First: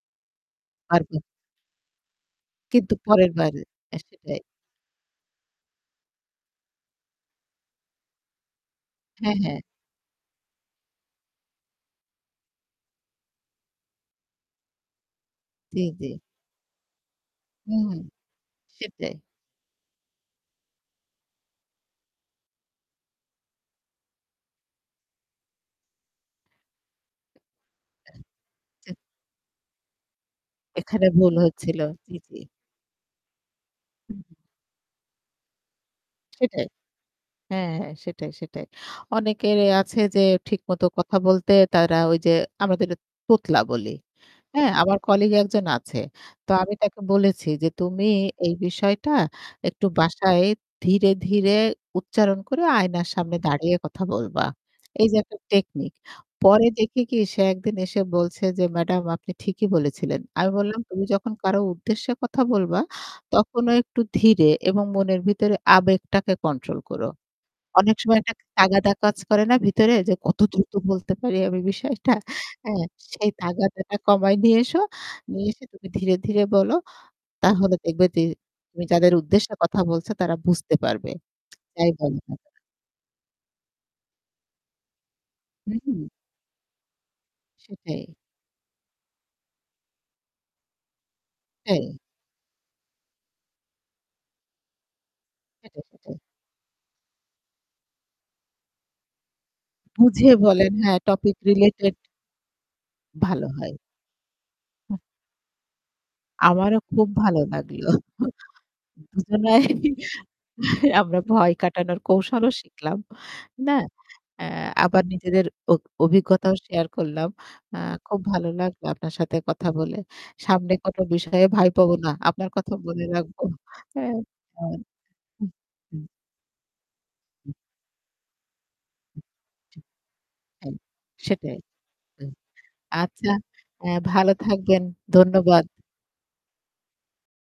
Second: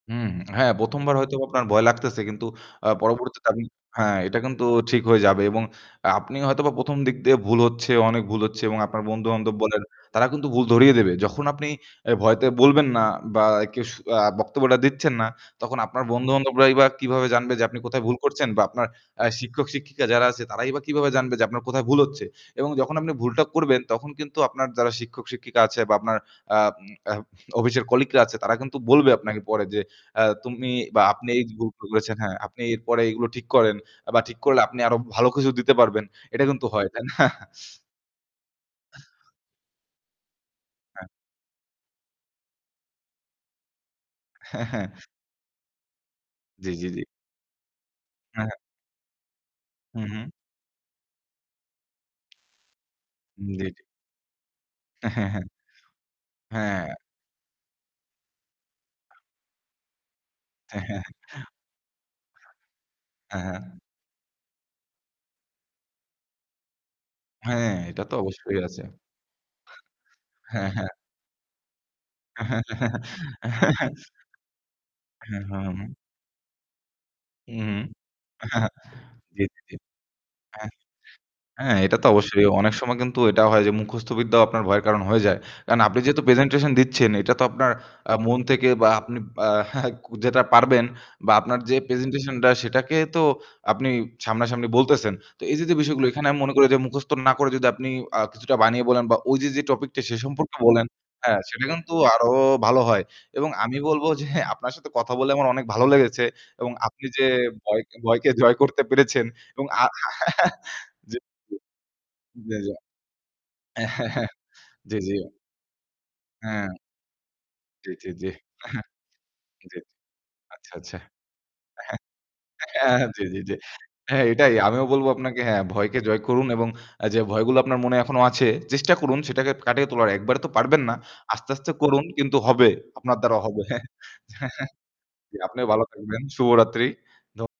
হুম। হ্যাঁ, ১ম আর বার কি হয়তোবা আপনার ভয় লাগতেছে। কিন্তু আ কিন্তু পরের পরবর্তীতে বার আপনি আ হ্যাঁ, এটা সেটাই। কিন্তু ঠিক হয়ে যাবে এবং আ আপনি হয়তোবা ১ম দিক দিয়ে ভুল হচ্ছে, অনেক ভুল হচ্ছে এবং আপনার হ্যাঁ, বন্ধু-বান্ধব হ্যাঁ। বলে তারা কিন্তু ভুল ধরিয়ে দেবে। যখন আপনি এ ভয়তে বলবেন না বা কেউ স আ বক্তব্যটা দিচ্ছেন না তখন জি, আপনার জি। বন্ধু-বান্ধবরাই বা কীভাবে জানবে যে আপনি হুম, কোথায় ভুল করছেন বা আপনার সেটাই। আ শিক্ষক-শিক্ষিকা যারা আছে তারাই বা কিভাবে জানবে যে আপনার কোথায় ভুল হচ্ছে। এবং যখন আপনি ভুলটা করবেন তখন কিন্তু আপনার যারা শিক্ষক-শিক্ষিকা আছে বা আপনার আ উম আ অফিসের কলিগরা আছে তারা কিন্তু আ বলবে আপনাকে পরে যে আ তুমি বা এখানে আপনি ভুল এইযে ভুল হচ্ছিল। করেছেন জি, হ্যাঁ, জি। আপনি এরপরে এগুলো ঠিক করেন এ হু। বা ঠিক করলে আপনি আরো ভালো কিছু দিতে পারবেন। এটা কিন্তু সেটাই। হয়। তাই না? হ্যাঁ, হ্যাঁ। সেটাই, সেটাই। অনেকের এ আছে যে ঠিক মত হ্যাঁ। কথা বলতে তারা ওই যে আমরা যেটা তোতলা বলি। হ্যাঁ, হ্যাঁ? হ্যাঁ। আমার কলিগ একজন আছে। তো জ্বী, আমি জ্বী, তাকে জ্বী। বলেছি যে, "তুমি হ্যাঁ, এই হ্যাঁ। বিষয়টা একটু হু, হু। বাসায় ধীরে, ধীরে উচ্চারণ করে আয়নার সামনে জি, দাঁড়িয়ে জি। কথা বলবা।" এই হ্যাঁ, যে হ্যাঁ, একটা হ্যাঁ। টেকনিক পরে হ্যাঁ। দেখি কি সে একদিন এসে বলছে যে "ম্যাডাম আপনি ঠিকই বলেছিলেন।" আমি বললাম হ্যাঁ, "তুমি হ্যাঁ। যখন কারো উদ্দেশ্যে কথা বলবা হ্যাঁ, হ্যাঁ। তখনও একটু ধীরে এবং মনের ভিতরে আবেগটাকে control করো। হ্যাঁ, অনেক এটা তো সময় একটা অবশ্যই আছে। তাগাদা কাজ করে না ভিতরে? যে কত হ্যাঁ, দ্রুত হ্যাঁ। বলতে পারি আমি বিষয়টা। হ্যা? হ্যাঁ, সেই হ্যাঁ, তাগাদাটা কমায় নিয়ে এসো। নিয়ে এসে তুমি হ্যাঁ। ধীরে, ধীরে বলো, হু, তাহলে হুম। দেখবে যে তুমি যাদের জ্বী, উদ্দেশ্যে জ্বী, জ্বী। কথা বলছো তারা হ্যাঁ। বুঝতে পারবে হ্যাঁ, যাই এটা তো বলো না অবশ্যই কেন।" অনেক সময় কিন্তু এটা হয় যে মুখস্থ বিদ্যাও আপনার ভয়ের কারণ হয়ে যায়। কারণ আপনি উহু। যেহেতু presentation দিচ্ছেন, এটা তো আপনার সেটাই। আ মন থেকে বা আপনি যেটা পারবেন বা আপনার যে হ্যাঁ। presentation টা সেটাকে তো আপনি সামনাসামনি বলতেছেন। তো এই যে যে সেটাই, বিষয়গুলো সেটাই। এখানে আমি মনে করি যে মুখস্থ না করে যদি আপনি আ কিছুটা বানিয়ে বলেন বা ওই যে যে topic টা, সে বুঝে সম্পর্কে বলেন। বলেন হ্যাঁ, topic হ্যাঁ সেটা related। কিন্তু আরো ভালো হয়। ভালো এবং হয়। আমি বলবো যে আপনার সাথে হা কথা বলে আমার অনেক ভালো লেগেছে এবং আমারও আপনি খুব যে ভালো ভয় লাগল। ভয়কে জয় করতে পেরেছেন দুজনাই এবং জি, আমরা ভয় জি। কাটানোর কৌশলও জি, জি। শিখলাম। না? এ হ্যাঁ, হ্যাঁ। আ জি, আবার জি। নিজেদের অ অভিজ্ঞতাও হ্যাঁ। শেয়ার করলাম। আ জি, জি, খুব জি। ভালো লাগলো আপনার সাথে জি, কথা জি। বলে। আচ্ছা, সামনে কত আচ্ছা। বিষয়ে ভয় পাবো হ্যা। না। আপনার এ কথা হ্যাঁ। বলে জি, জি, রাখবো। জি। হ্যা, হ্যাঁ, এটাই হ্যা। আমিও বলবো আপনাকে হু, হ্যাঁ, হু। ভয়কে জয় করুন এবং এ যে ভয়গুলো আপনার মনে এখনো আছে চেষ্টা করুন সেটাকে কাটিয়ে তোলার। একবারে তো হ্যা। পারবেন না। আস্তে, সেটাই। আস্তে করুন, হু। কিন্তু হবে। আপনার আচ্ছা, দ্বারাও হবে। এ ভালো থাকবেন। জি, ধন্যবাদ। আপনিও ভালো থাকবেন। শুভরাত্রি। ধ